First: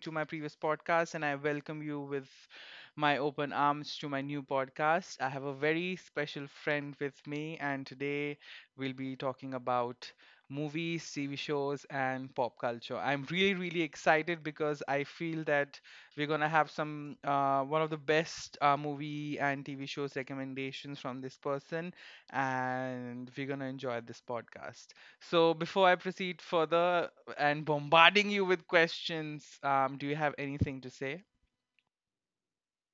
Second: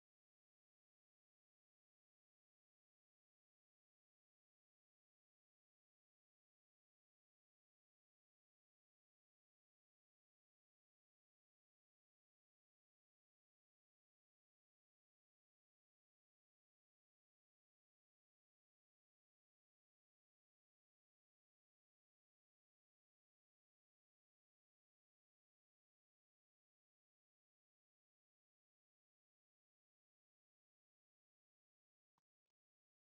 to my previous podcast, and I welcome you with my open arms to my new podcast. I have a very special friend with me, and today we'll be talking about movies, TV shows, and pop culture. I'm really, really excited because I feel that we're gonna have some one of the best movie and TV shows recommendations from this person, and we're gonna enjoy this podcast. So before I proceed further and bombarding you with questions, do you have anything to say?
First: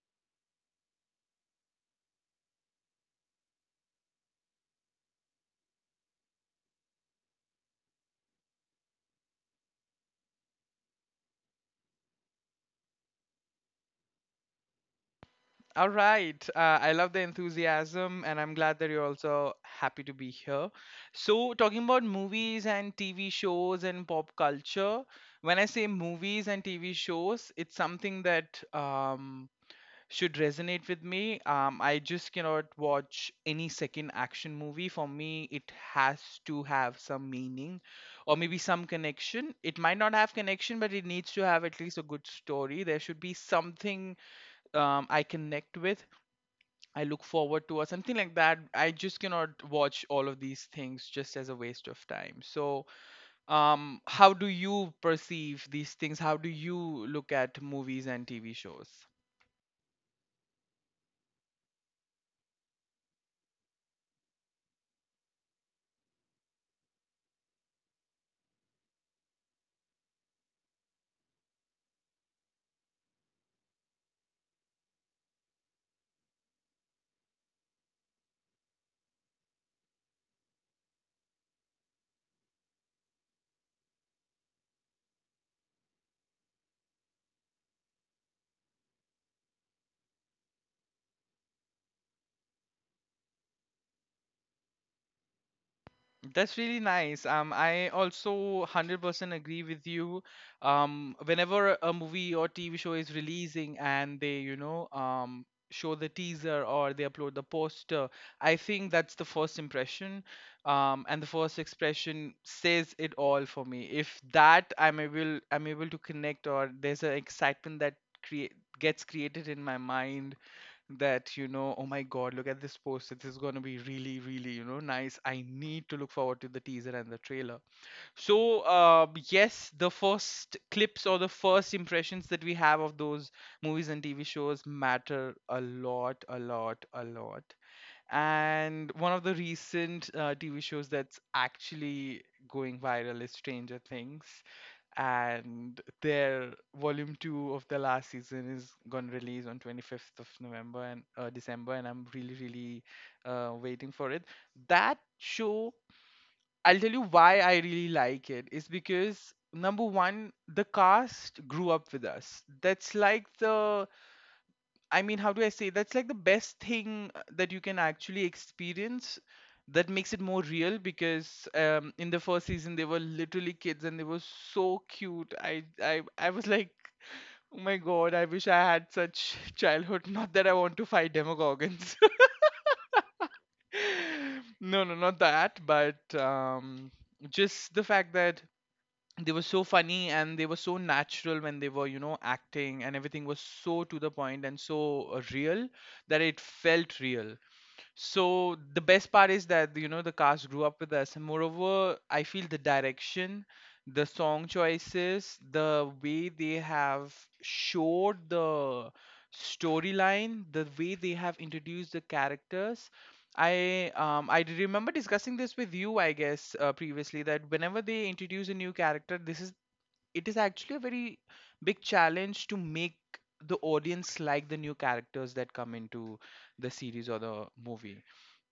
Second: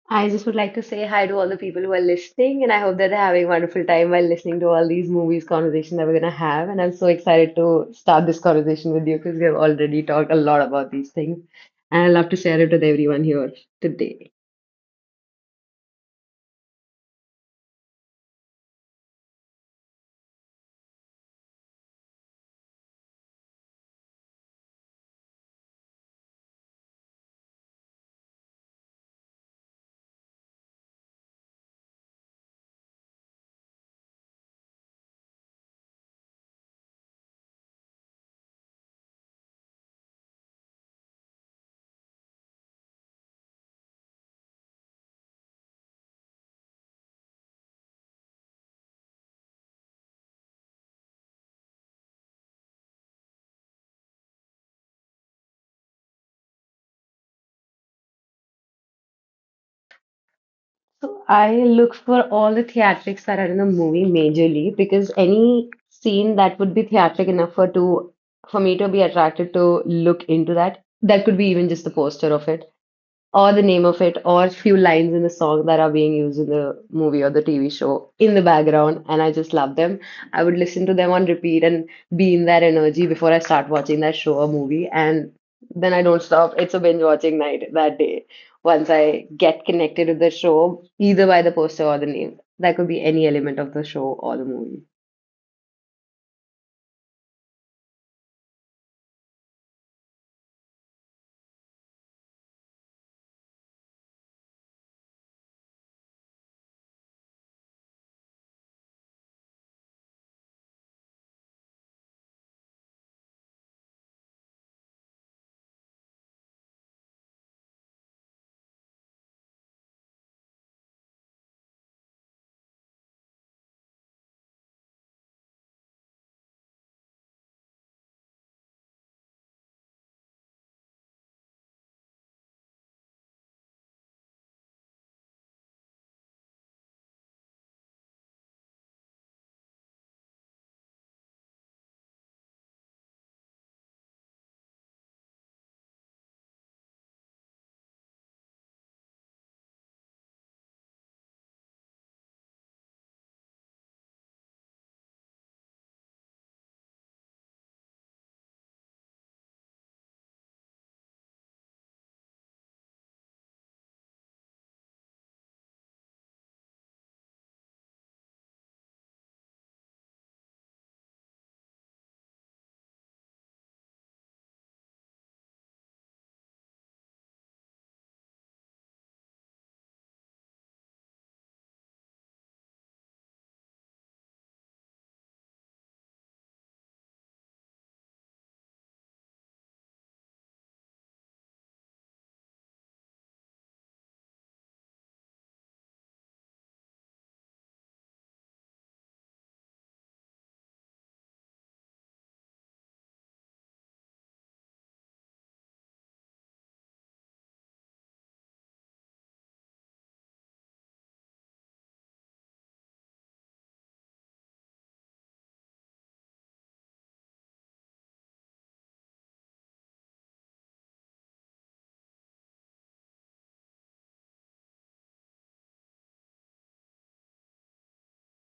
I just would like to say hi to all the people who are listening, and I hope that they're having a wonderful time while listening to all these movies conversation that we're gonna have. And I'm so excited to start this conversation with you because we have already talked a lot about these things, and I love to share it with everyone here today. All right. I love the enthusiasm, and I'm glad that you're also happy to be here. So, talking about movies and TV shows and pop culture, when I say movies and TV shows, it's something that should resonate with me. I just cannot watch any second action movie. For me, it has to have some meaning or maybe some connection. It might not have connection, but it needs to have at least a good story. There should be something I connect with, I look forward to, or something like that. I just cannot watch all of these things just as a waste of time. So, how do you perceive these things? How do you look at movies and TV shows? So I look for all the theatrics that are in the movie majorly because any scene that would be theatric enough for me to be attracted to look into that, that could be even just the poster of it or the name of it, or few lines in the song that are being used in the movie or the TV show in the background, and I just love them. I would listen to them on repeat and be in that energy before I start watching that show or movie, and then I don't stop. It's a binge watching night that day. Once I get connected with the show, either by the poster or the name, that could be any element of the show or the movie. That's really nice. I also 100% agree with you. Whenever a movie or TV show is releasing and they, you know, show the teaser or they upload the poster, I think that's the first impression. And the first expression says it all for me. If that I'm able to connect or there's an excitement that create gets created in my mind that you know, oh my god, look at this poster, this is going to be really, really, you know, nice. I need to look forward to the teaser and the trailer. So yes, the first clips or the first impressions that we have of those movies and TV shows matter a lot, a lot, a lot. And one of the recent TV shows that's actually going viral is Stranger Things. And their volume two of the last season is gonna release on 25th of November and December, and I'm really, really waiting for it. That show, I'll tell you why I really like it, is because number one, the cast grew up with us. That's like the. I mean, how do I say? That's like the best thing that you can actually experience, that makes it more real, because in the first season they were literally kids and they were so cute. I was like, oh my god, I wish I had such childhood. Not that I want to fight Demogorgons. No, no, not that, but just the fact that they were so funny and they were so natural when they were, you know, acting, and everything was so to the point and so real, that it felt real. So the best part is that, you know, the cast grew up with us, and moreover, I feel the direction, the song choices, the way they have showed the storyline, the way they have introduced the characters. I remember discussing this with you, I guess, previously, that whenever they introduce a new character, this is it is actually a very big challenge to make the audience like the new characters that come into the series or the movie.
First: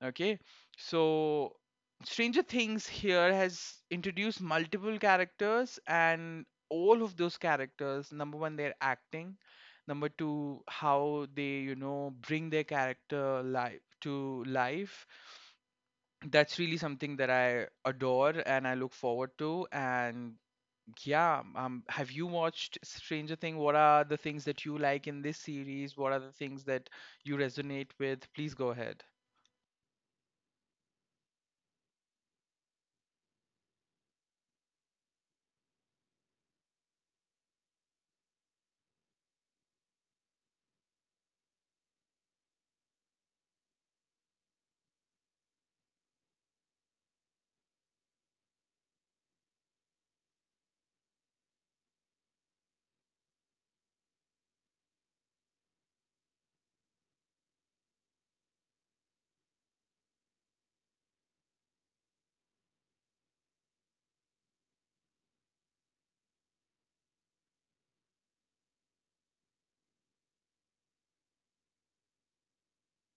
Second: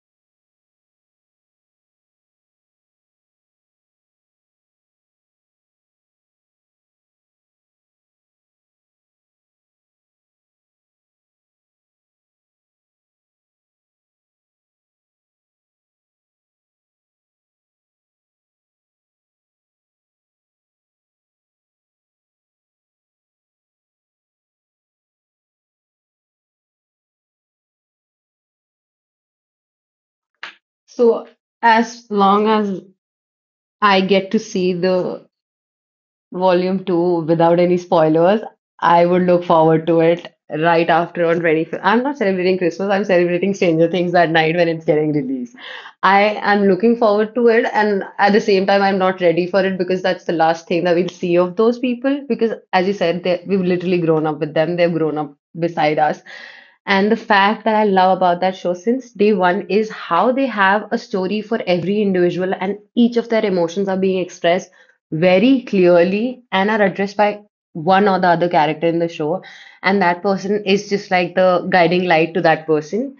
Okay, so Stranger Things here has introduced multiple characters, and all of those characters, number one, their acting, number two, how they, you know, bring their character life to life, that's really something that I adore and I look forward to. And yeah, have you watched Stranger Thing? What are the things that you like in this series? What are the things that you resonate with? Please go ahead. So, as long as I get to see the Volume 2 without any spoilers, I would look forward to it right after on 25th. I'm not celebrating Christmas, I'm celebrating Stranger Things that night when it's getting released. I am looking forward to it, and at the same time, I'm not ready for it because that's the last thing that we'll see of those people. Because, as you said, we've literally grown up with them, they've grown up beside us. And the fact that I love about that show since day one is how they have a story for every individual, and each of their emotions are being expressed very clearly and are addressed by one or the other character in the show, and that person is just like the guiding light to that person,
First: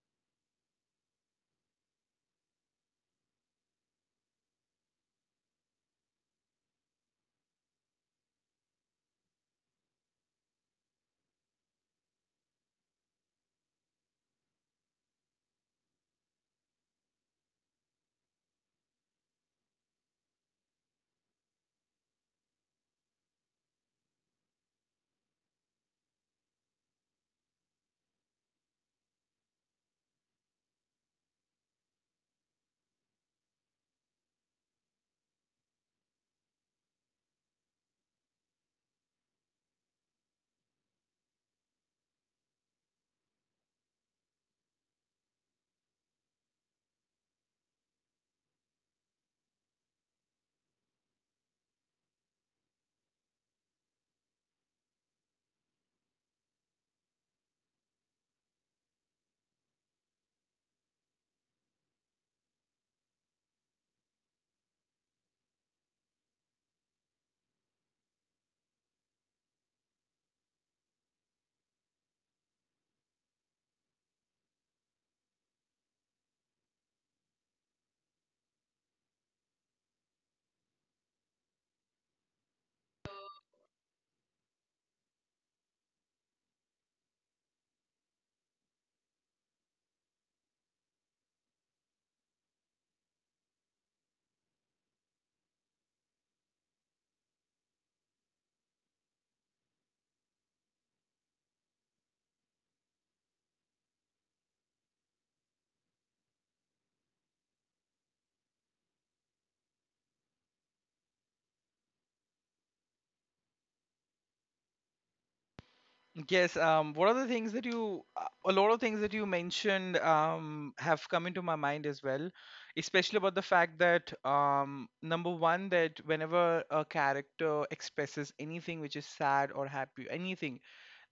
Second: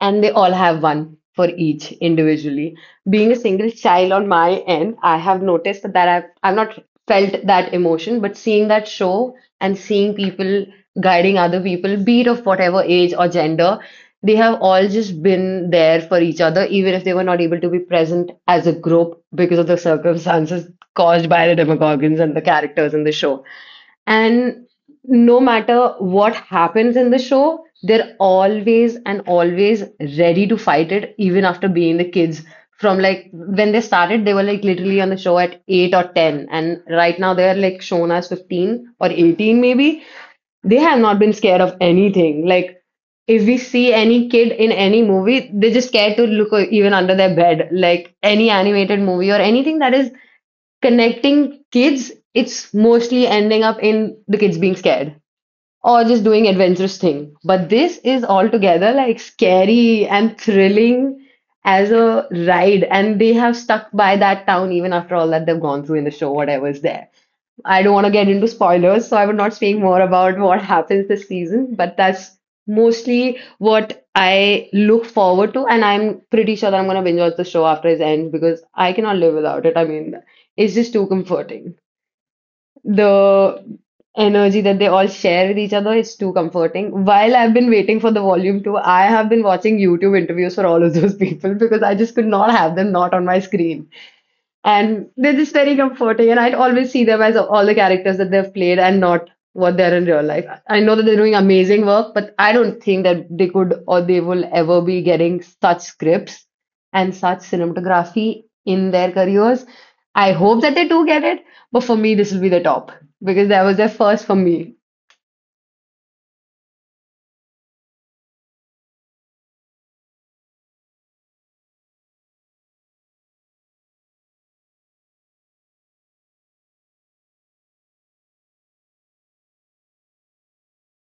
and they all have one for each individually. Being a single child on my end, I have noticed that I've not felt that emotion, but seeing that show and seeing people guiding other people, be it of whatever age or gender, they have all just been there for each other, even if they were not able to be present as a group because of the circumstances caused by the demogorgons and the characters in the show. And no matter what happens in the show, they're always and always ready to fight it, even after being the kids. From, like, when they started, they were like literally on the show at 8 or 10, and right now they're like shown as 15 or 18, maybe. They have not been scared of anything. Like, if we see any kid in any movie, they're just scared to even under their bed. Like, any animated movie or anything that is connecting kids, it's mostly ending up in the kids being scared or just doing adventurous thing. But this is altogether like scary and thrilling as a ride, and they have stuck by that town even after all that they've gone through in the show, whatever is there. I don't want to get into spoilers, so I would not speak more about what happens this season, but that's mostly what I look forward to, and I'm pretty sure that I'm gonna binge watch the show after it ends because I cannot live without it. I mean, it's just too comforting. The energy that they all share with each other is too comforting. While I've been waiting for the Volume 2, I have been watching YouTube interviews for all of those people because I just could not have them not on my screen. And they're just very comforting. And I would always see them as all the characters that they've played and not what they're in real life. I know that they're doing amazing work, but I don't think that they could or they will ever be getting such scripts and such cinematography in their careers. I hope that they do get it, but for me, this will be the top because that was their first for me. Yes, what are the things that you, a lot of things that you mentioned have come into my mind as well, especially about the fact that number one, that whenever a character expresses anything which is sad or happy, anything,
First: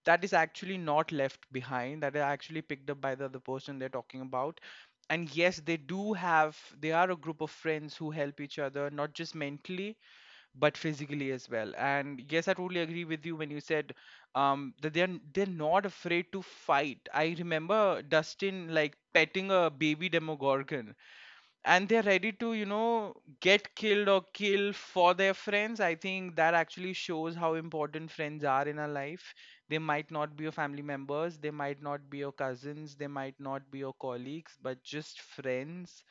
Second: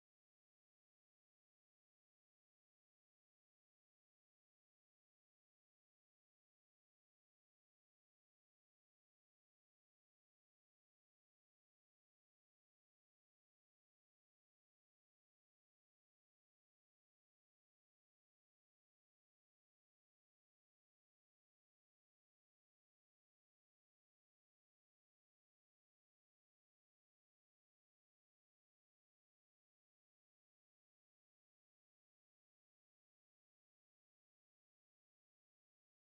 that is actually not left behind, that is actually picked up by the other person they're talking about. And yes, they do have, they are a group of friends who help each other not just mentally but physically as well. And yes, I totally agree with you when you said that they're not afraid to fight. I remember Dustin like petting a baby Demogorgon, and they're ready to, you know, get killed or kill for their friends. I think that actually shows how important friends are in our life. They might not be your family members, they might not be your cousins, they might not be your colleagues, but just friends.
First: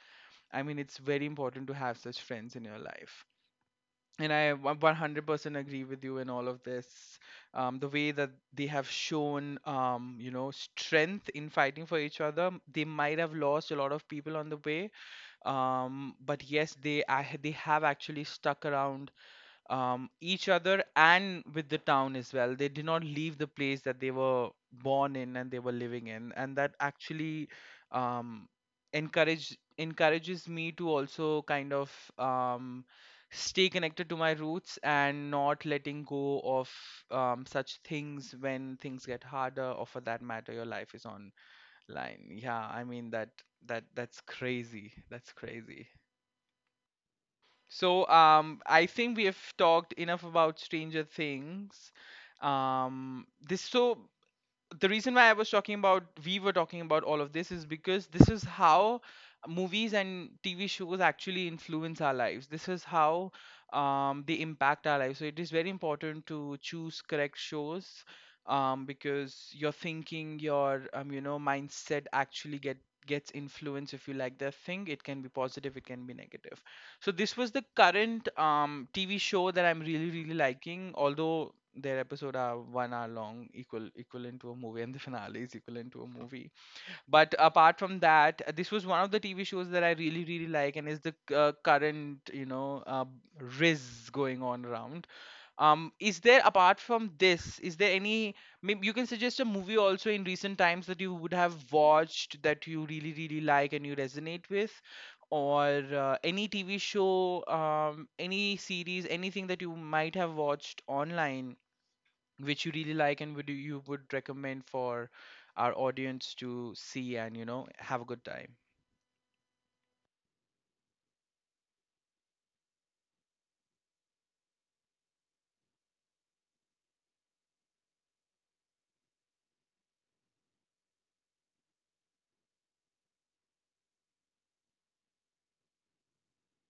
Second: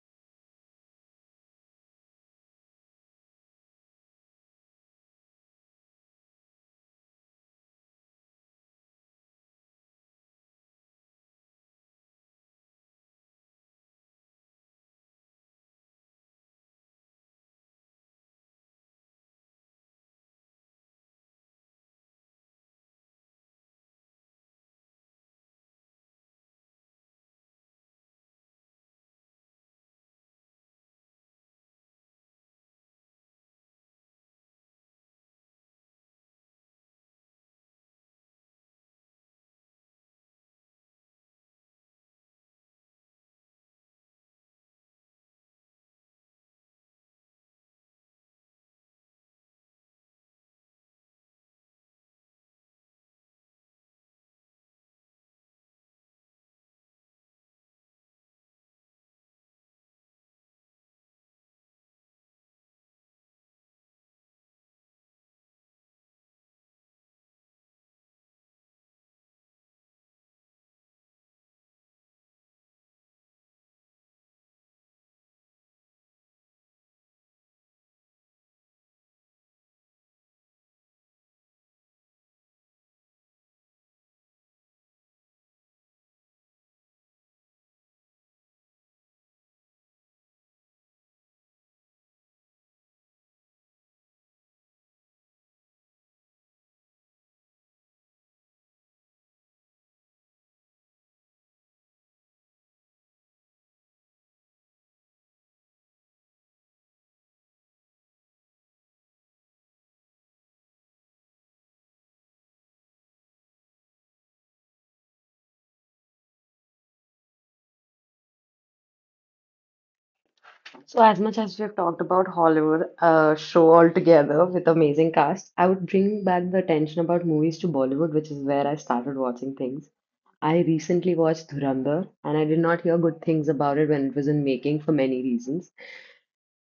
I mean, it's very important to have such friends in your life. And 100% agree with you in all of this. The way that they have shown, you know, strength in fighting for each other, they might have lost a lot of people on the way, but yes, they have actually stuck around each other and with the town as well. They did not leave the place that they were born in and they were living in. And that actually um encourages me to also kind of um stay connected to my roots, and not letting go of such things when things get harder, or for that matter your life is on line. Yeah, I mean that, that's crazy, that's crazy. So, I think we have talked enough about Stranger Things. This so the reason why I was talking about we were talking about all of this is because this is how movies and TV shows actually influence our lives. This is how they impact our lives. So it is very important to choose correct shows, because your thinking, your, you know, mindset actually gets influenced if you like the thing. It can be positive, it can be negative. So this was the current TV show that I'm really really liking. Although their episode are 1 hour long, equal equivalent to a movie, and the finale is equivalent to a movie. But apart from that, this was one of the TV shows that I really really like, and is the current, you know, uh, riz going on around. Is there Apart from this, is there any, maybe you can suggest a movie also in recent times that you would have watched that you really really like and you resonate with, or any TV show, any series, anything that you might have watched online which you really like, and would recommend for our audience to see and, you know, have a good time. So, as much as we've talked about Hollywood show altogether with amazing cast, I would bring back the attention about movies to Bollywood, which is where I started watching things. I recently watched Dhurandhar, and I did not hear good things about it when it was in making for many reasons.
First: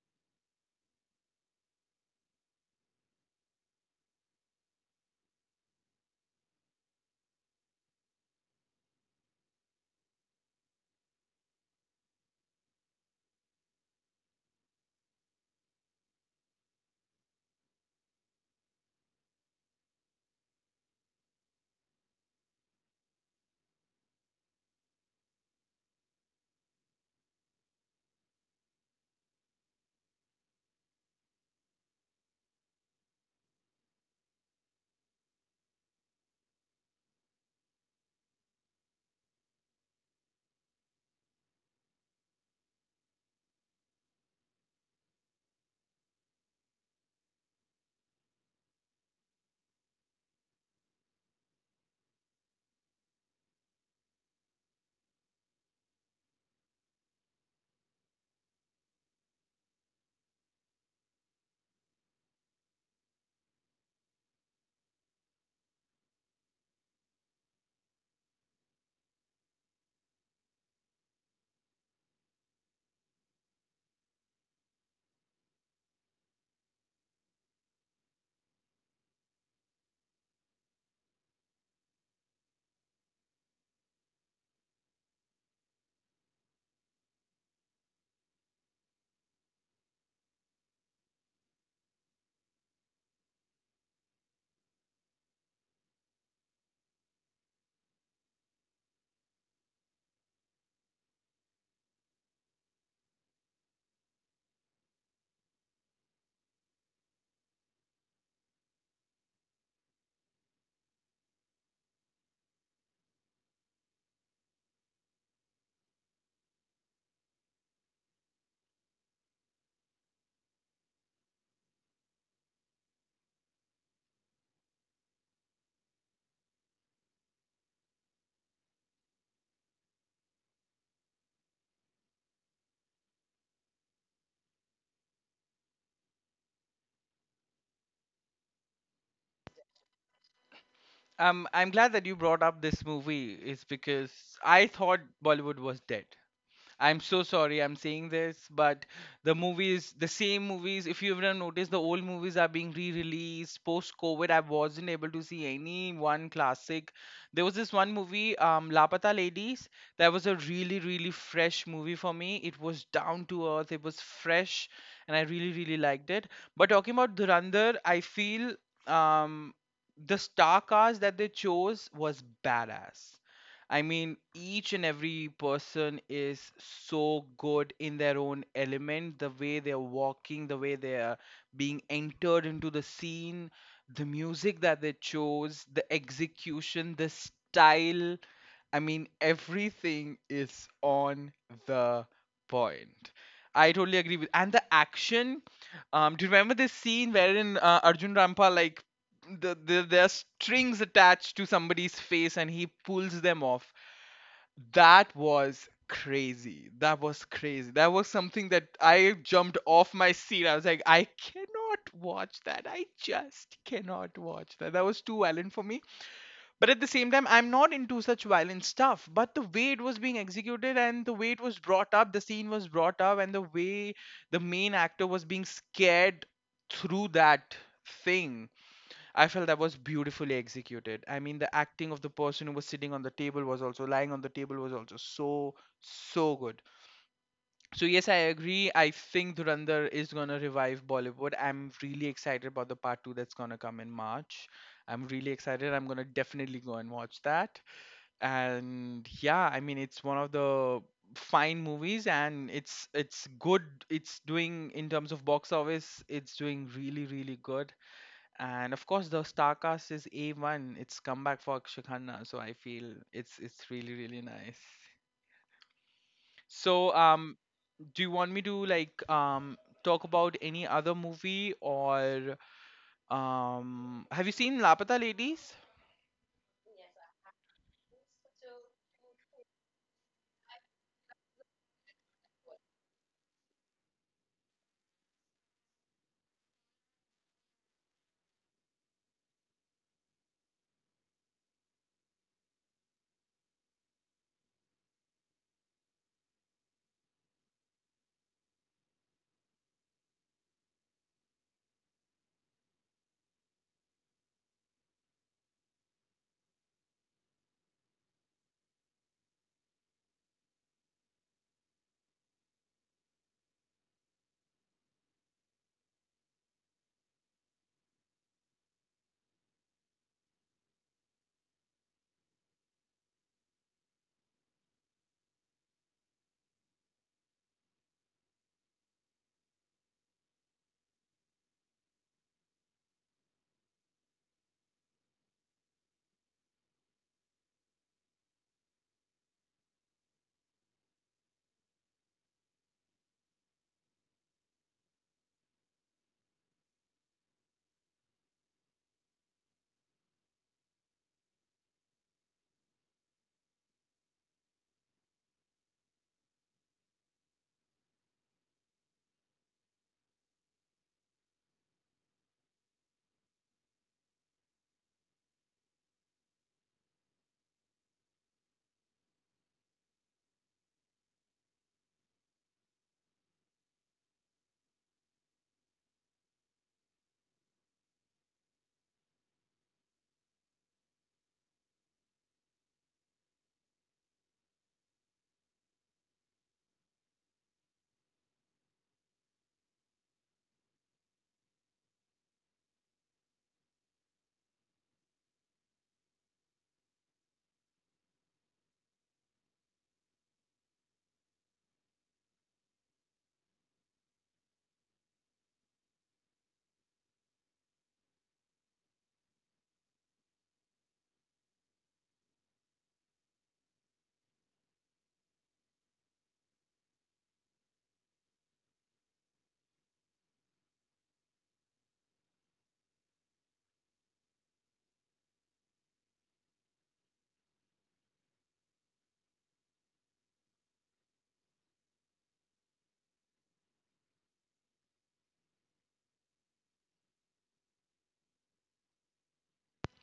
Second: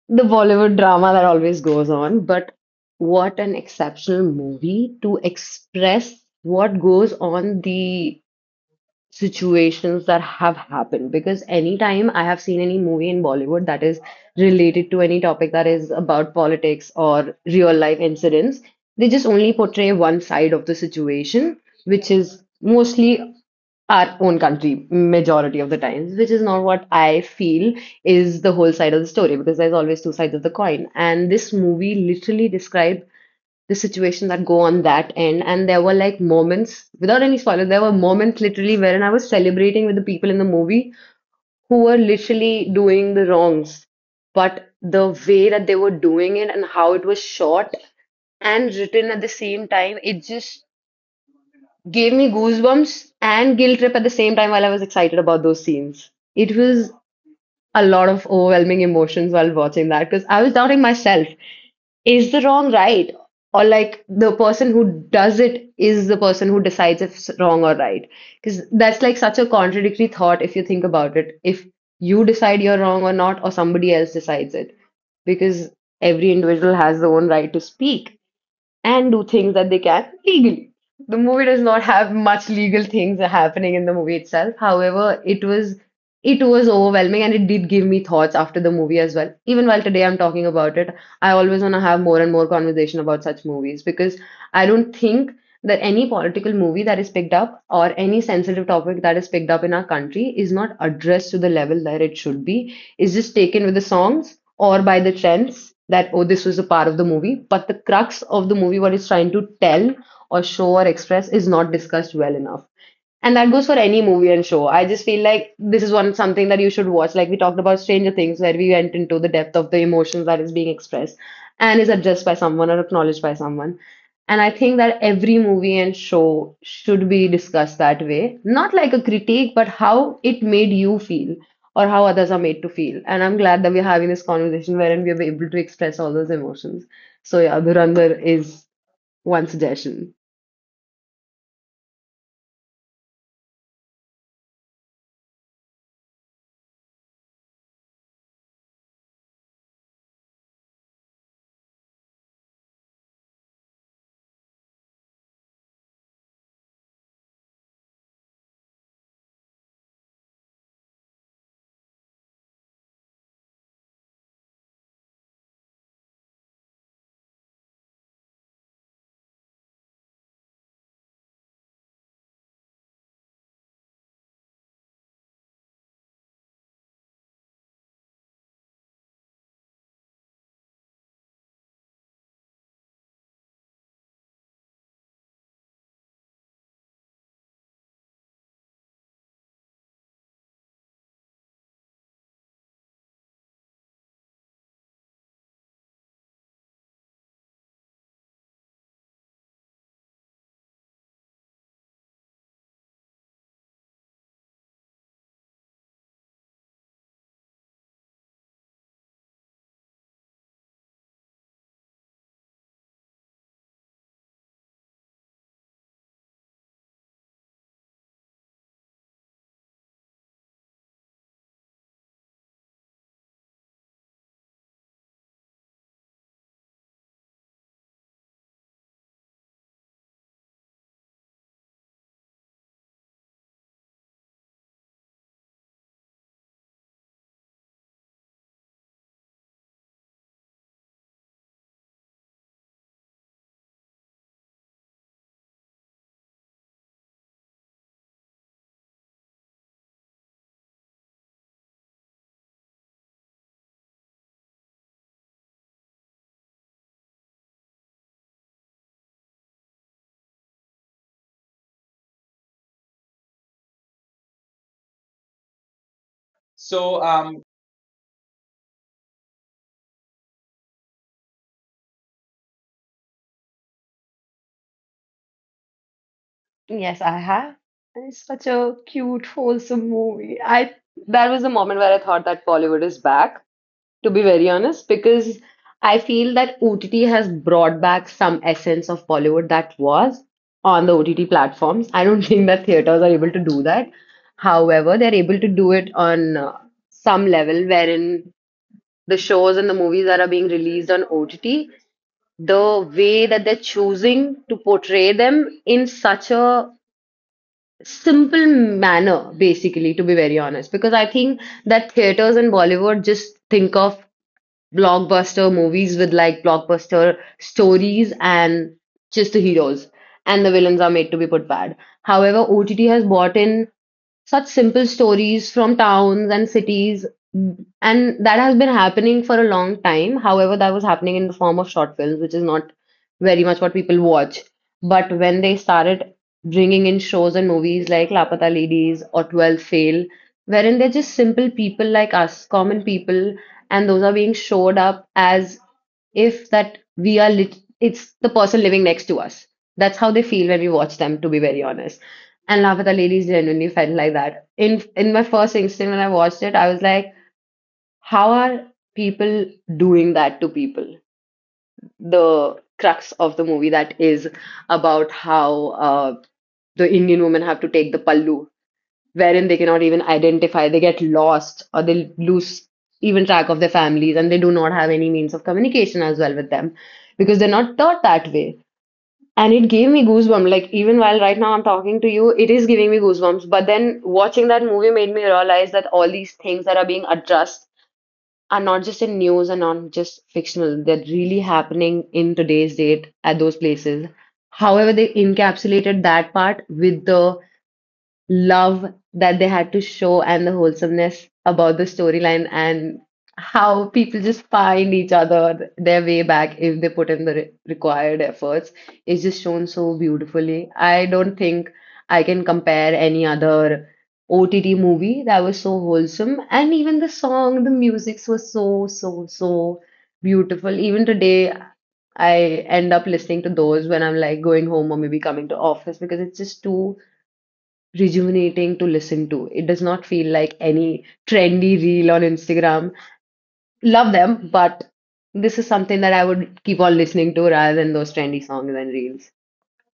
The Bollywood drama that always goes on, but what an exceptional movie to express what goes on, the situations that have happened. Because anytime I have seen any movie in Bollywood that is related to any topic that is about politics or real life incidents, they just only portray one side of the situation, which is mostly our own country majority of the times, which is not what I feel is the whole side of the story, because there's always two sides of the coin. And this movie literally described the situation that go on that end. And there were, like, moments without any spoilers. There were moments literally wherein I was celebrating with the people in the movie who were literally doing the wrongs, but the way that they were doing it and how it was shot and written at the same time, it just gave me goosebumps and guilt trip at the same time while I was excited about those scenes. It was a lot of overwhelming emotions while watching that, because I was doubting myself. Is the wrong right? Or, like, the person who does it is the person who decides if it's wrong or right. Because that's like such a contradictory thought if you think about it. If you decide you're wrong or not, or somebody else decides it. Because every individual has their own right to speak and do things that they can legally. The movie does not have much legal things happening in the movie itself. However, it was overwhelming, and it did give me thoughts after the movie as well. Even while today I'm talking about it, I always want to have more and more conversation about such movies, because I don't think that any political movie that is picked up or any sensitive topic that is picked up in our country is not addressed to the level that it should be. It's just taken with the songs or by the trends, that oh, this was a part of the movie, but the crux of the movie, what it's trying to tell or show or express, is not discussed well enough. And that goes for any movie and show. I just feel like this is one something that you should watch. Like we talked about Stranger Things, where we went into the depth of the emotions that is being expressed and is addressed by someone or acknowledged by someone. And I think that every movie and show should be discussed that way. Not like a critique, but how it made you feel or how others are made to feel. And I'm glad that we're having this conversation wherein we are able to express all those emotions. So yeah, Dhurandhar is one suggestion. I'm glad that you brought up this movie, is because I thought Bollywood was dead. I'm so sorry I'm saying this, but the movies, the same movies, if you've ever noticed, the old movies are being re released post COVID. I wasn't able to see any one classic. There was this one movie, Lapata Ladies, that was a really, really fresh movie for me. It was down to earth, it was fresh, and I really, really liked it. But talking about Dhurandhar, I feel um, the star cast that they chose was badass. I mean, each and every person is so good in their own element, the way they're walking, the way they are being entered into the scene, the music that they chose, the execution, the style. I mean, everything is on the point. I totally agree with, and the action. Do you remember this scene wherein Arjun Rampal like the there are strings attached to somebody's face and he pulls them off. That was crazy, that was crazy. That was something that I jumped off my seat. I was like, I cannot watch that, I just cannot watch that. That was too violent for me. But at the same time, I'm not into such violent stuff, but the way it was being executed, and the way it was brought up the scene was brought up, and the way the main actor was being scared through that thing, I felt that was beautifully executed. I mean, the acting of the person who was sitting on the table was also lying on the table was also so so good. So yes, I agree. I think Dhurandhar is gonna revive Bollywood. I'm really excited about the part two that's gonna come in March. I'm really excited. I'm gonna definitely go and watch that. And yeah, I mean, it's one of the fine movies and it's good. It's doing in terms of box office, it's doing really really good. And of course, the star cast is A1. It's comeback for Akshay Khanna, so I feel it's really really nice. So, do you want me to talk about any other movie, or have you seen Lapata Ladies? Yes, I have. And it's such a cute, wholesome movie. I That was the moment where I thought that Bollywood is back, to be very honest, because I feel that OTT has brought back some essence of Bollywood that was on the OTT platforms. I don't think that theaters are able to do that. However, they're able to do it on some level wherein the shows and the movies that are being released on OTT, the way that they're choosing to portray them in such a simple manner, basically, to be very honest. Because I think that theaters in Bollywood just think of blockbuster movies with like blockbuster stories, and just the heroes and the villains are made to be put bad. However, OTT has brought in such simple stories from towns and cities, and that has been happening for a long time. However, that was happening in the form of short films, which is not very much what people watch. But when they started bringing in shows and movies like Lapata Ladies or 12 Fail, wherein they're just simple people like us, common people, and those are being showed up as if that we are lit, it's the person living next to us. That's how they feel when we watch them, to be very honest. And Love with the Ladies genuinely felt like that. In my first instant when I watched it, I was like, how are people doing that to people? The crux of the movie that is about how the Indian women have to take the pallu, wherein they cannot even identify, they get lost, or they lose even track of their families, and they do not have any means of communication as well with them because they're not taught that way. And it gave me goosebumps. Like, even while right now I'm talking to you, it is giving me goosebumps. But then watching that movie made me realize that all these things that are being addressed are not just in news and not just fictional. They're really happening in today's date at those places. However, they encapsulated that part with the love that they had to show, and the wholesomeness about the storyline and how people just find each other, their way back, if they put in the required efforts is just shown so beautifully. I don't think I can compare any other OTT movie that was so wholesome. And even the song, the music was so, so, so beautiful. Even today I end up listening to those when I'm like going home or maybe coming to office, because it's just too rejuvenating to listen to. It does not feel like any trendy reel on Instagram. Love them, but this is something that I would keep on listening to rather than those trendy songs and reels.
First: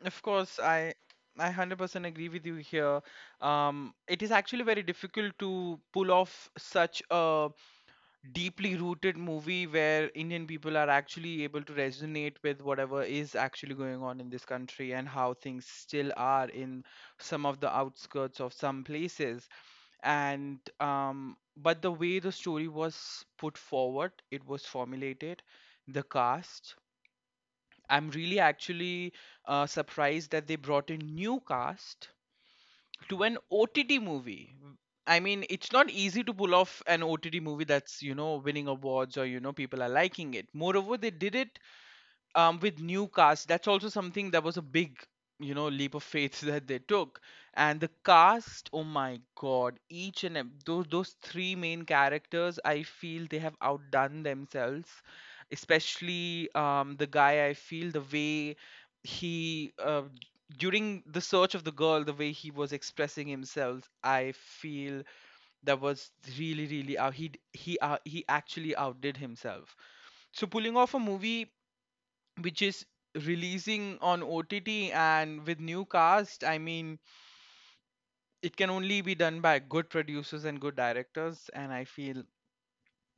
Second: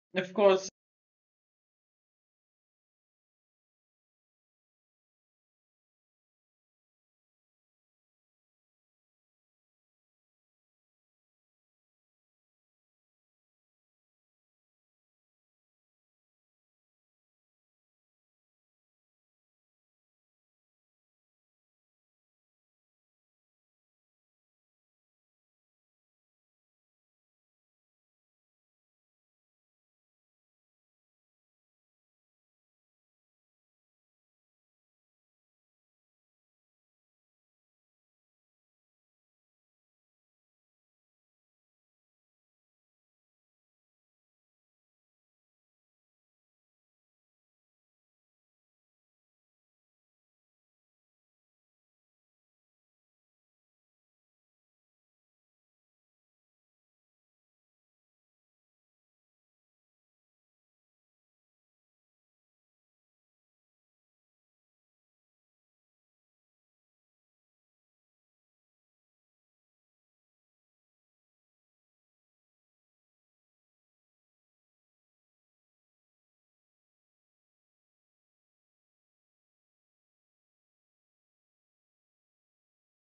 Of course, I 100% agree with you here. It is actually very difficult to pull off such a deeply rooted movie where Indian people are actually able to resonate with whatever is actually going on in this country and how things still are in some of the outskirts of some places. And but the way the story was put forward, it was formulated, the cast. I'm really actually surprised that they brought in new cast to an OTT movie. I mean, it's not easy to pull off an OTT movie that's, you know, winning awards, or, you know, people are liking it. Moreover, they did it with new cast. That's also something that was a big, you know, leap of faith that they took. And the cast, oh my god, each and those three main characters, I feel they have outdone themselves. Especially the guy, I feel the way he during the search of the girl, the way he was expressing himself, I feel that was really, really out. He d- he actually outdid himself. So pulling off a movie which is releasing on OTT and with new cast, I mean, it can only be done by good producers and good directors. And I feel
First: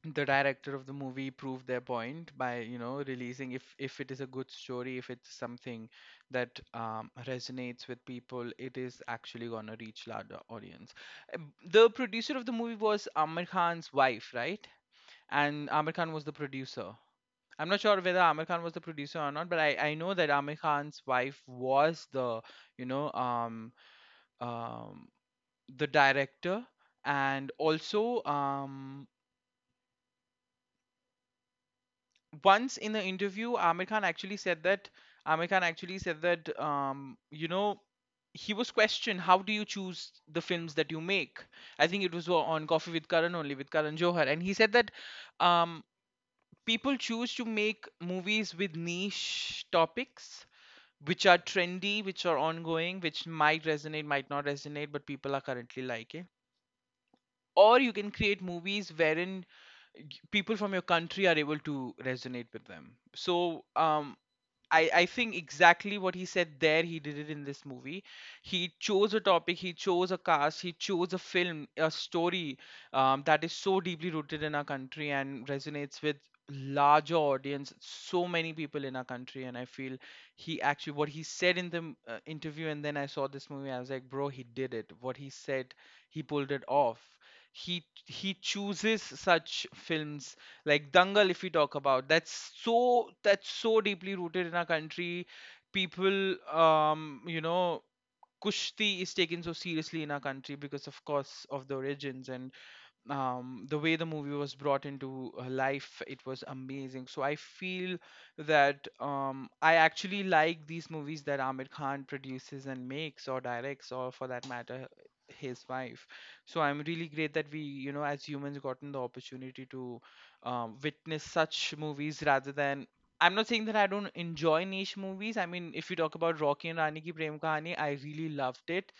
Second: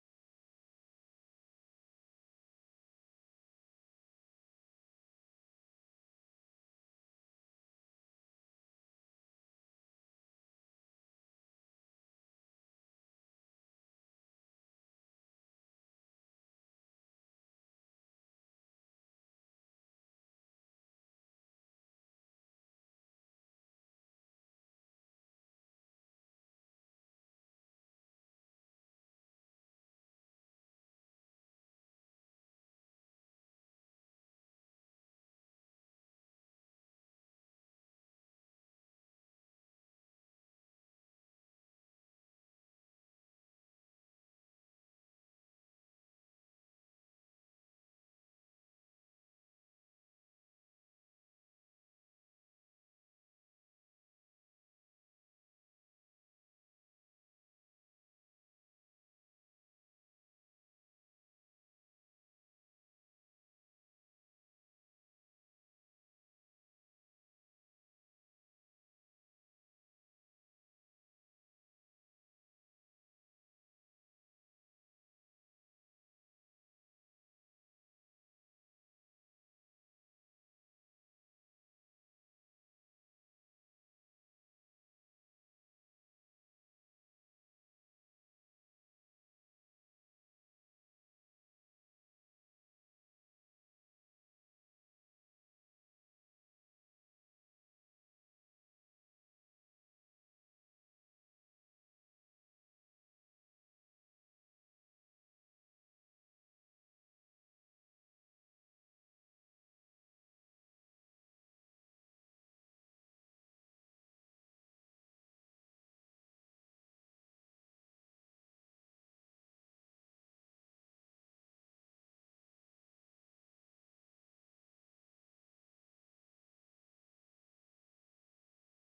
the director of the movie proved their point by, you know, releasing, if it is a good story, if it's something that resonates with people, it is actually gonna reach larger audience. The producer of the movie was Amir Khan's wife, right? And Amir Khan was the producer. I'm not sure whether Amir Khan was the producer or not, but I know that Amir Khan's wife was the, you know, um, the director. And also, once in the interview, Amir Khan actually said that, Amir Khan actually said that, you know, he was questioned, how do you choose the films that you make? I think it was on Coffee with Karan only, with Karan Johar. And he said that um, people choose to make movies with niche topics which are trendy, which are ongoing, which might resonate, might not resonate, but people are currently liking. Or you can create movies wherein people from your country are able to resonate with them. So I think exactly what he said there, he did it in this movie. He chose a topic, he chose a cast, he chose a film, a story that is so deeply rooted in our country and resonates with larger audience, so many people in our country. And I feel he actually, what he said in the interview, and then I saw this movie, I was like, bro, he did it. What he said, he pulled it off. He chooses such films like Dangal. If we talk about, that's so, that's so deeply rooted in our country. People you know, kushti is taken so seriously in our country because, of course, of the origins. And the way the movie was brought into life, it was amazing. So I feel that I actually like these movies that Amit Khan produces and makes, or directs, or for that matter, his wife. So I'm really great that we, you know, as humans, gotten the opportunity to witness such movies rather than. I'm not saying that I don't enjoy niche movies. I mean, if you talk about Rocky and Rani Ki Prem Kahani, I really loved it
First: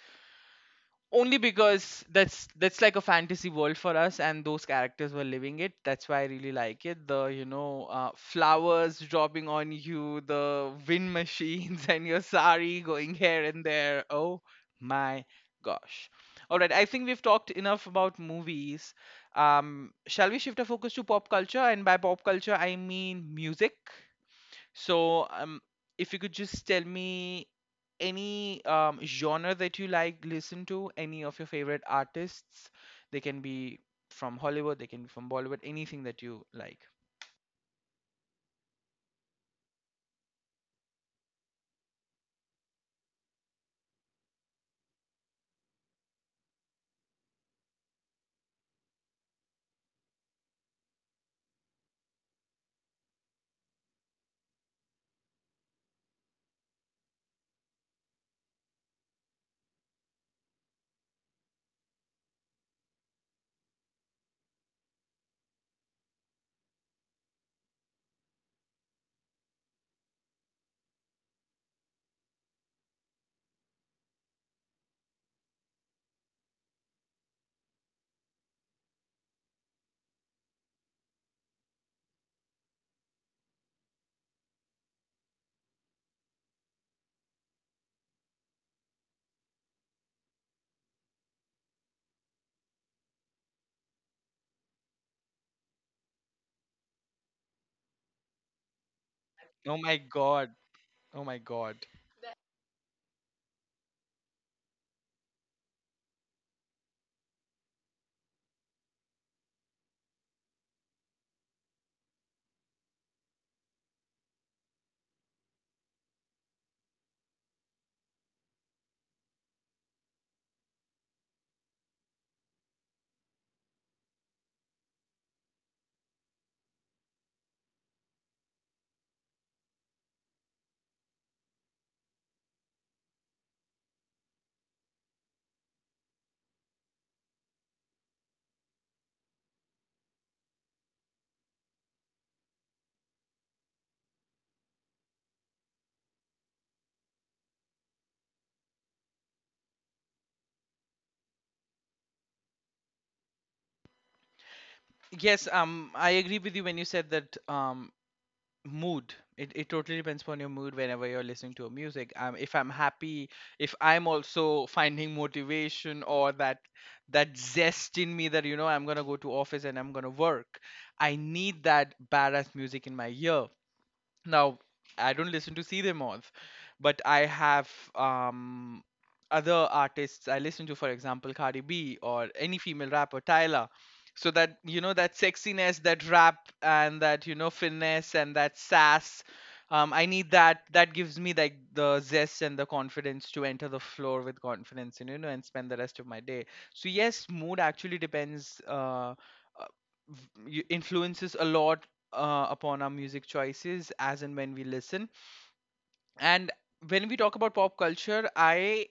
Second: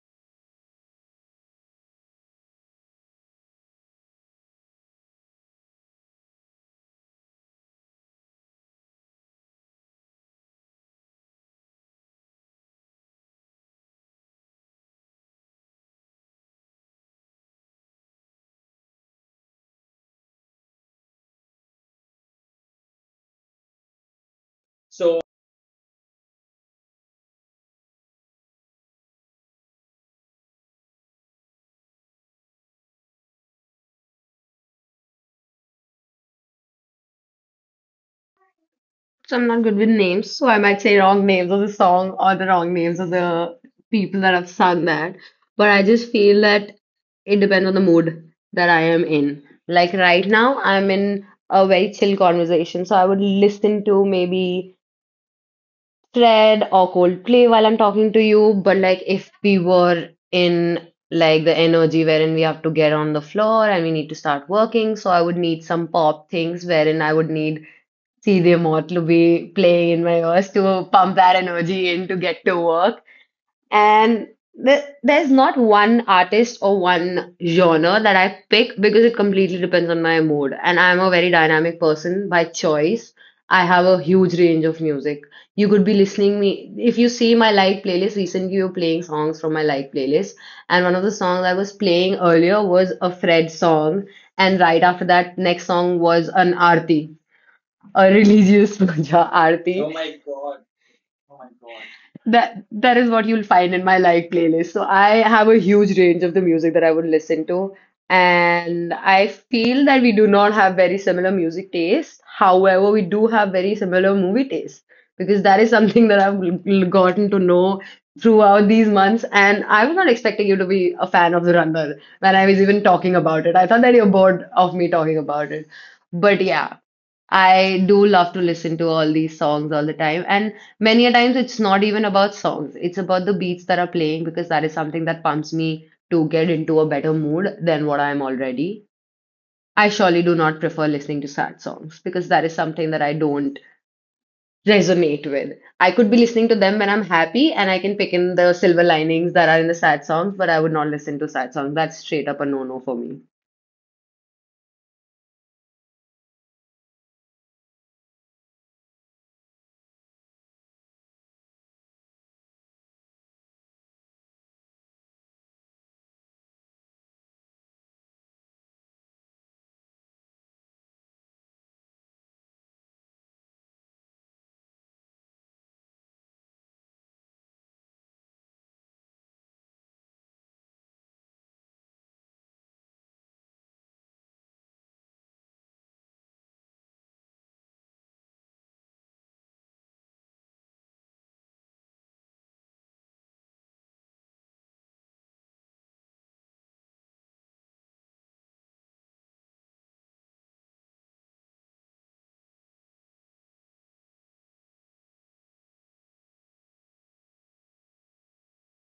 only because that's like a fantasy world for us and those characters were living it. That's why I really like it, the, you know, flowers dropping on you, the wind machines and your sari going here and there. Oh my gosh. All right, I think we've talked enough about movies. Shall we shift our focus to pop culture? And by pop culture, I mean music. So, if you could just tell me any genre that you like, listen to, any of your favorite artists. They can be from Hollywood, they can be from Bollywood, anything that you like. So I'm not good with names, so I might say wrong names of the song or the wrong names of the people that have sung that. But I just feel that it depends on the mood that I am in. Like right now, I'm in a very chill conversation, so I would listen to maybe Fred or Coldplay while I'm talking to you. But like if we were in like the energy wherein we have to get on the floor and we need to start working, so I would need some pop things wherein I would need CD Amort to be playing in my ears to pump that energy in to get to work. And th there's not one artist or one genre that I pick, because it completely depends on my mood. And I'm a very dynamic person by choice. I have a huge range of music. You could be listening me, if you see my live playlist recently, you're playing songs from my live playlist. And one of the songs I was playing earlier was a Fred song. And right after that, next song was an Aarti, a religious puja Oh Aarti. my God. Oh my God. That that is what you'll find in my live playlist. So I have a huge range of the music that I would listen to, and I feel that we do not have very similar music taste. However, we do have very similar movie taste, because that is something that I've gotten to know throughout these months. And I was not expecting you to be a fan of The Runner when I was even talking about it. I thought that you're bored of me talking about it. But yeah. I do love to listen to all these songs all the time. And many a times it's not even about songs, it's about the beats that are playing, because that is something that pumps me to get into a better mood than what I am already. I surely do not prefer listening to sad songs, because that is something that I don't resonate with. I could be listening to them when I'm happy, and I can pick in the silver linings that are in the sad songs, but I would not listen to sad songs. That's straight up a no no for me. Yes, I agree with you when you said that mood it, it totally depends upon your mood whenever you're listening to a music. If I'm happy, if I'm also finding motivation, or that that zest in me, that, you know, I'm gonna go to office and I'm gonna work, I need that badass music in my ear. Now, I don't listen to See Them All, but I have other artists I listen to, for example, Cardi B or any female rapper, Tyler. So that, you know, that sexiness, that rap and that, you know, finesse and that sass. I need that. That gives me like the zest and the confidence to enter the floor with confidence and, you know, and spend the rest of my day. So yes, mood actually depends, influences a lot upon our music choices as and when we listen. And when we talk about pop culture, I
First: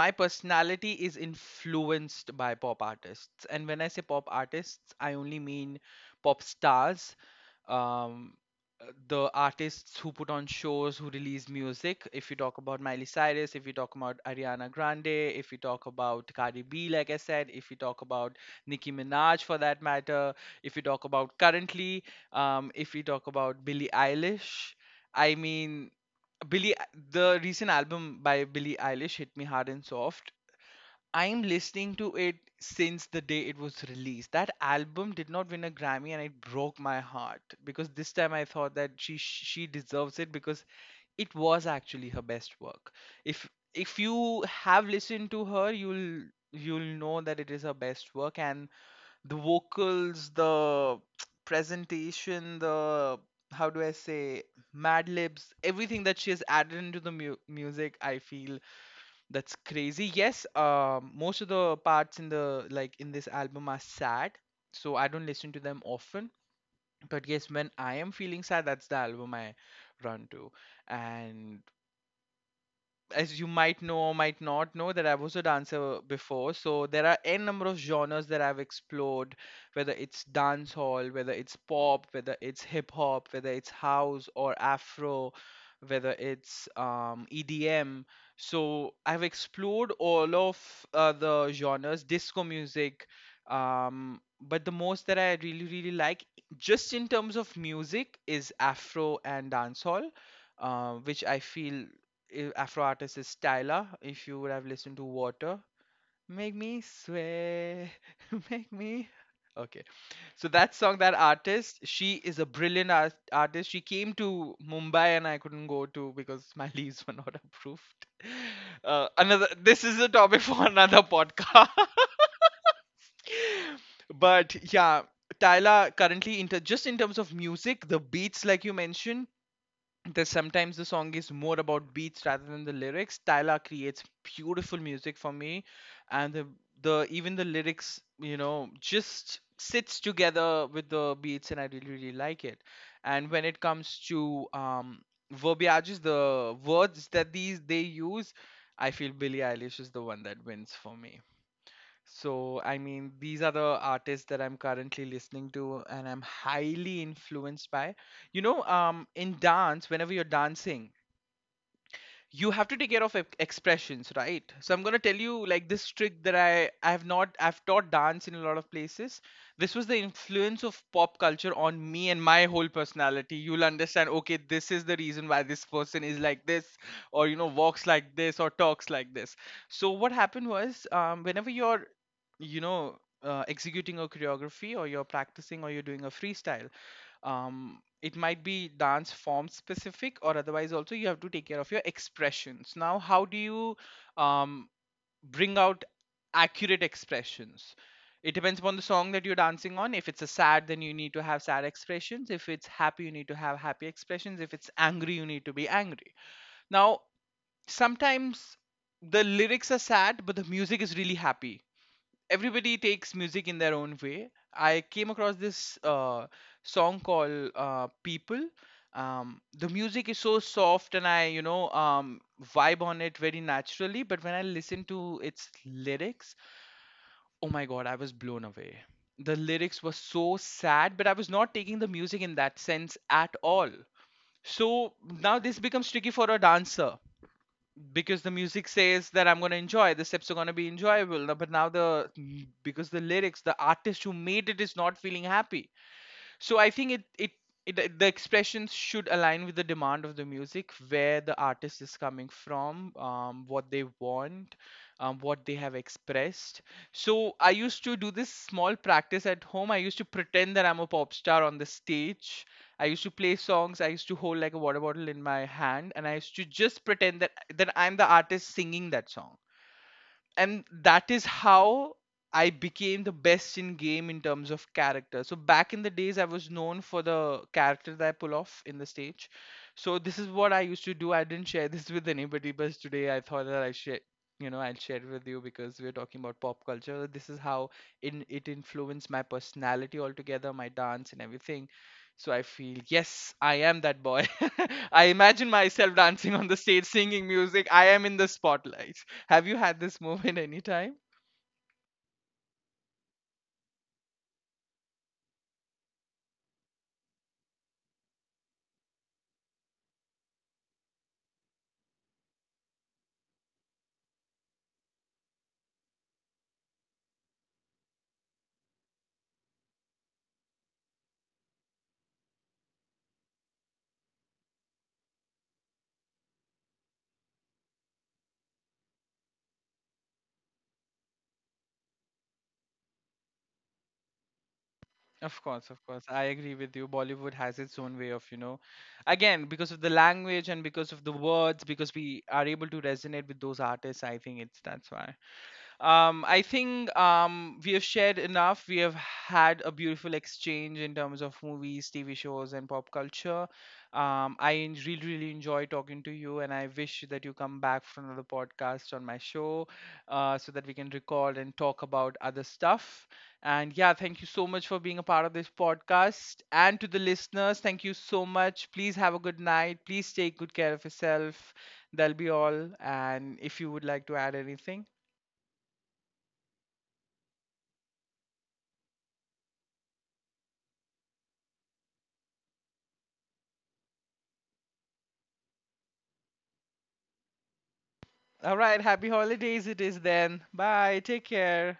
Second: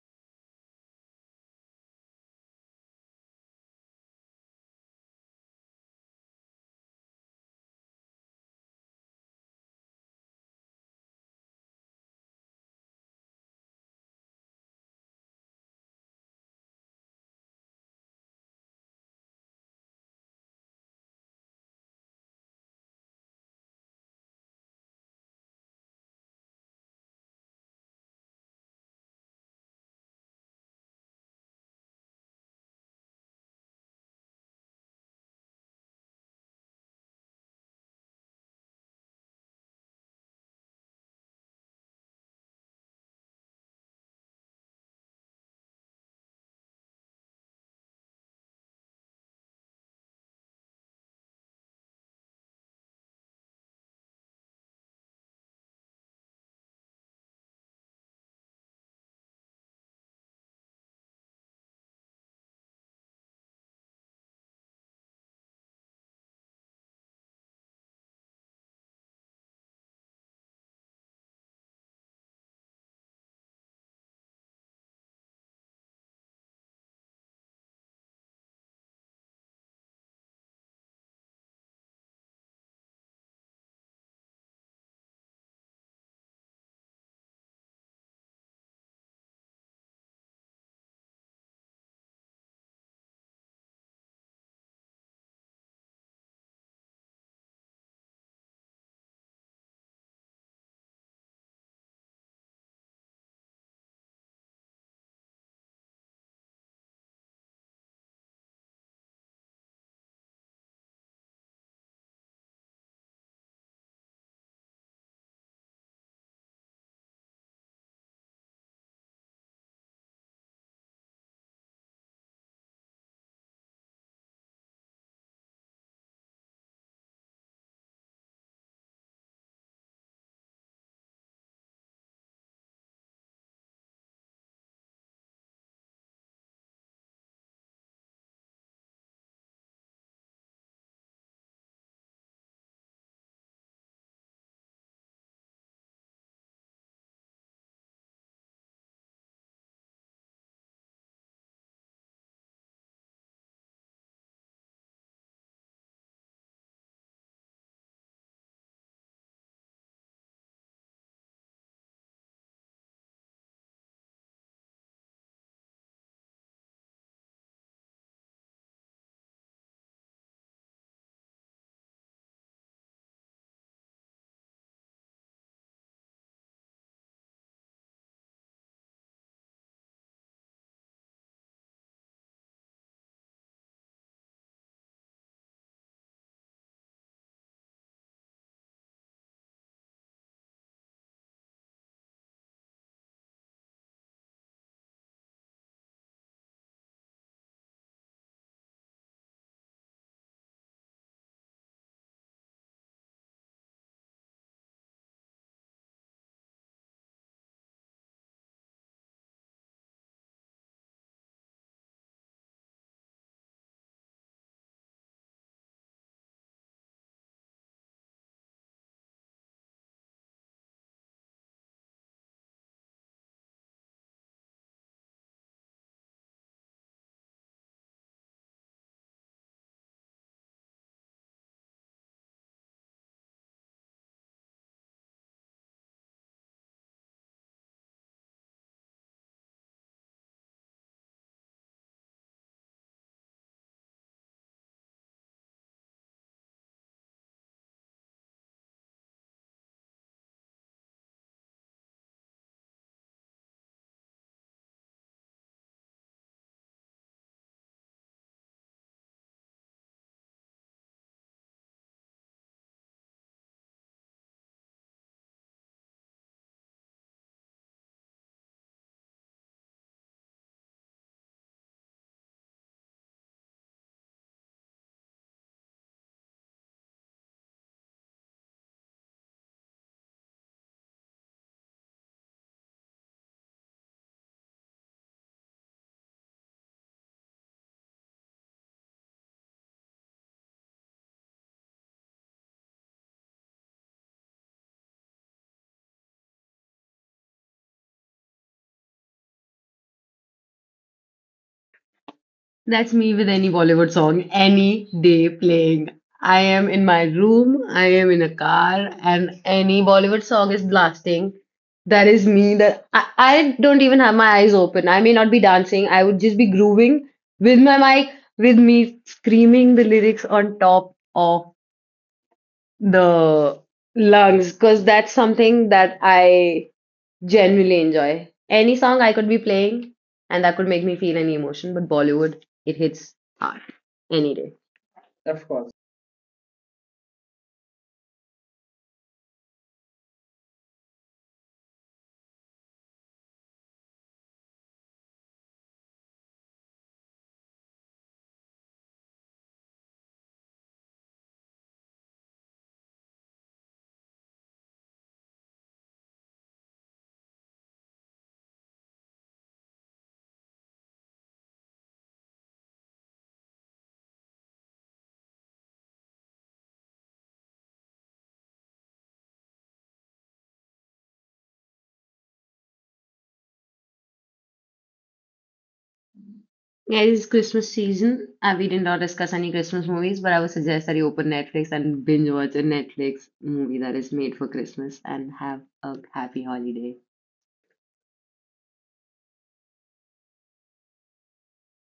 my personality is influenced by pop artists. And when I say pop artists, I only mean pop stars. um the artists who put on shows, who release music, if you talk about Miley Cyrus, if you talk about Ariana Grande, if you talk about Cardi B, like I said, if you talk about Nicki Minaj for that matter, if you talk about currently, if you talk about Billie Eilish, I mean, Billy, the recent album by Billie Eilish hit me hard and soft. I'm listening to it since the day it was released. That album did not win a Grammy, and it broke my heart because this time I thought that she deserves it because it was actually her best work. If if you have listened to her, you'll know that it is her best work. And the vocals, the presentation, the, how do I say, Mad Libs, everything that she has added into the music, I feel that's crazy. Yes, most of the parts in the like in this album are sad, so I don't listen to them often. But yes, when I am feeling sad, that's the album I run to. And as you might know or might not know, that I was a dancer before. So there are n number of genres that I've explored, whether it's dance hall, whether it's pop, whether it's hip hop, whether it's house or afro, whether it's EDM. So I've explored all of the genres, disco music. But the most that I really, really like, just in terms of music, is Afro and dancehall, which I feel, Afro artist is Tyla. If you would have listened to Water, Make Me Sway, Make Me. Okay, so that song, that artist, she is a brilliant artist. She came to Mumbai and I couldn't go to because my leaves were not approved. Another, this is a topic for another podcast. But yeah, Tyla currently, in just in terms of music, the beats, like you mentioned, that sometimes the song is more about beats rather than the lyrics. Tyla creates beautiful music for me, and the even the lyrics, you know, just sits together with the beats, and I really really like it. And when it comes to verbiages, the words that these they use, I feel Billie Eilish is the one that wins for me. So, I mean, these are the artists that I'm currently listening to and I'm highly influenced by. You know, in dance, whenever you're dancing, you have to take care of expressions, right? So I'm going to tell you like this trick that I have not I've taught dance in a lot of places. This was the influence of pop culture on me and my whole personality. You'll understand, okay, this is the reason why this person is like this, or, you know, walks like this or talks like this. So what happened was, whenever you're, you know, executing a choreography, or you're practicing, or you're doing a freestyle, it might be dance form specific or otherwise, also you have to take care of your expressions. Now, how do you um, bring out accurate expressions? It depends upon the song that you're dancing on. If it's a sad, then you need to have sad expressions. If it's happy, you need to have happy expressions. If it's angry, you need to be angry. Now, sometimes the lyrics are sad but the music is really happy. Everybody takes music in their own way. I came across this song called "People." The music is so soft, and I, you know, vibe on it very naturally. But when I listen to its lyrics, oh my god, I was blown away. The lyrics were so sad, but I was not taking the music in that sense at all. So now this becomes tricky for a dancer because the music says that I'm gonna enjoy, the steps are gonna be enjoyable. No- But now, the, because the lyrics, the artist who made it is not feeling happy, so I think it it, it the expressions should align with the demand of the music, where the artist is coming from, what they want, what they have expressed. So I used to do this small practice at home. I used to pretend that I'm a pop star on the stage. I used to play songs, I used to hold like a water bottle in my hand, and I used to just pretend that I'm the artist singing that song. And that is how I became the best in game in terms of character. So back in the days, I was known for the character that I pull off in the stage. So this is what I used to do. I didn't share this with anybody, but today I thought that I share, you know, I'll share it with you, because we're talking about pop culture. This is how in it influenced my personality altogether, my dance and everything. So I feel yes, I am that boy. I imagine myself dancing on the stage, singing music. I am in the spotlight. Have you had this moment anytime? That's me with any Bollywood song any day playing. I am in my room, I am in a car, and any Bollywood song is blasting. That is me. That I don't even have my eyes open. I may not be dancing. I would just be grooving with my mic, with me screaming the lyrics on top of the lungs, because that's something that I genuinely enjoy. Any song I could be playing and that could make me feel any emotion, but Bollywood, it hits hard any day. Of course, of course. I agree with you. Bollywood has its own way of, you know, again, because of the language and because of the words, because we are able to resonate with those artists, I think it's that's why. I think we have shared enough. We have had a beautiful exchange in terms of movies, TV shows, and pop culture. I really, really enjoy talking to you, and I wish that you come back for another podcast on my show, so that we can record and talk about other stuff. And yeah, thank you so much for being a part of this podcast. And to the listeners, thank you so much. Please have a good night. Please take good care of yourself. That'll be all. And if you would like to add anything, Yeah, it is Christmas season. We did not discuss any Christmas movies, but I would suggest that you open Netflix and binge watch a Netflix movie that is made for Christmas and have a happy holiday. all right. Happy holidays, it is then. Bye. Take care.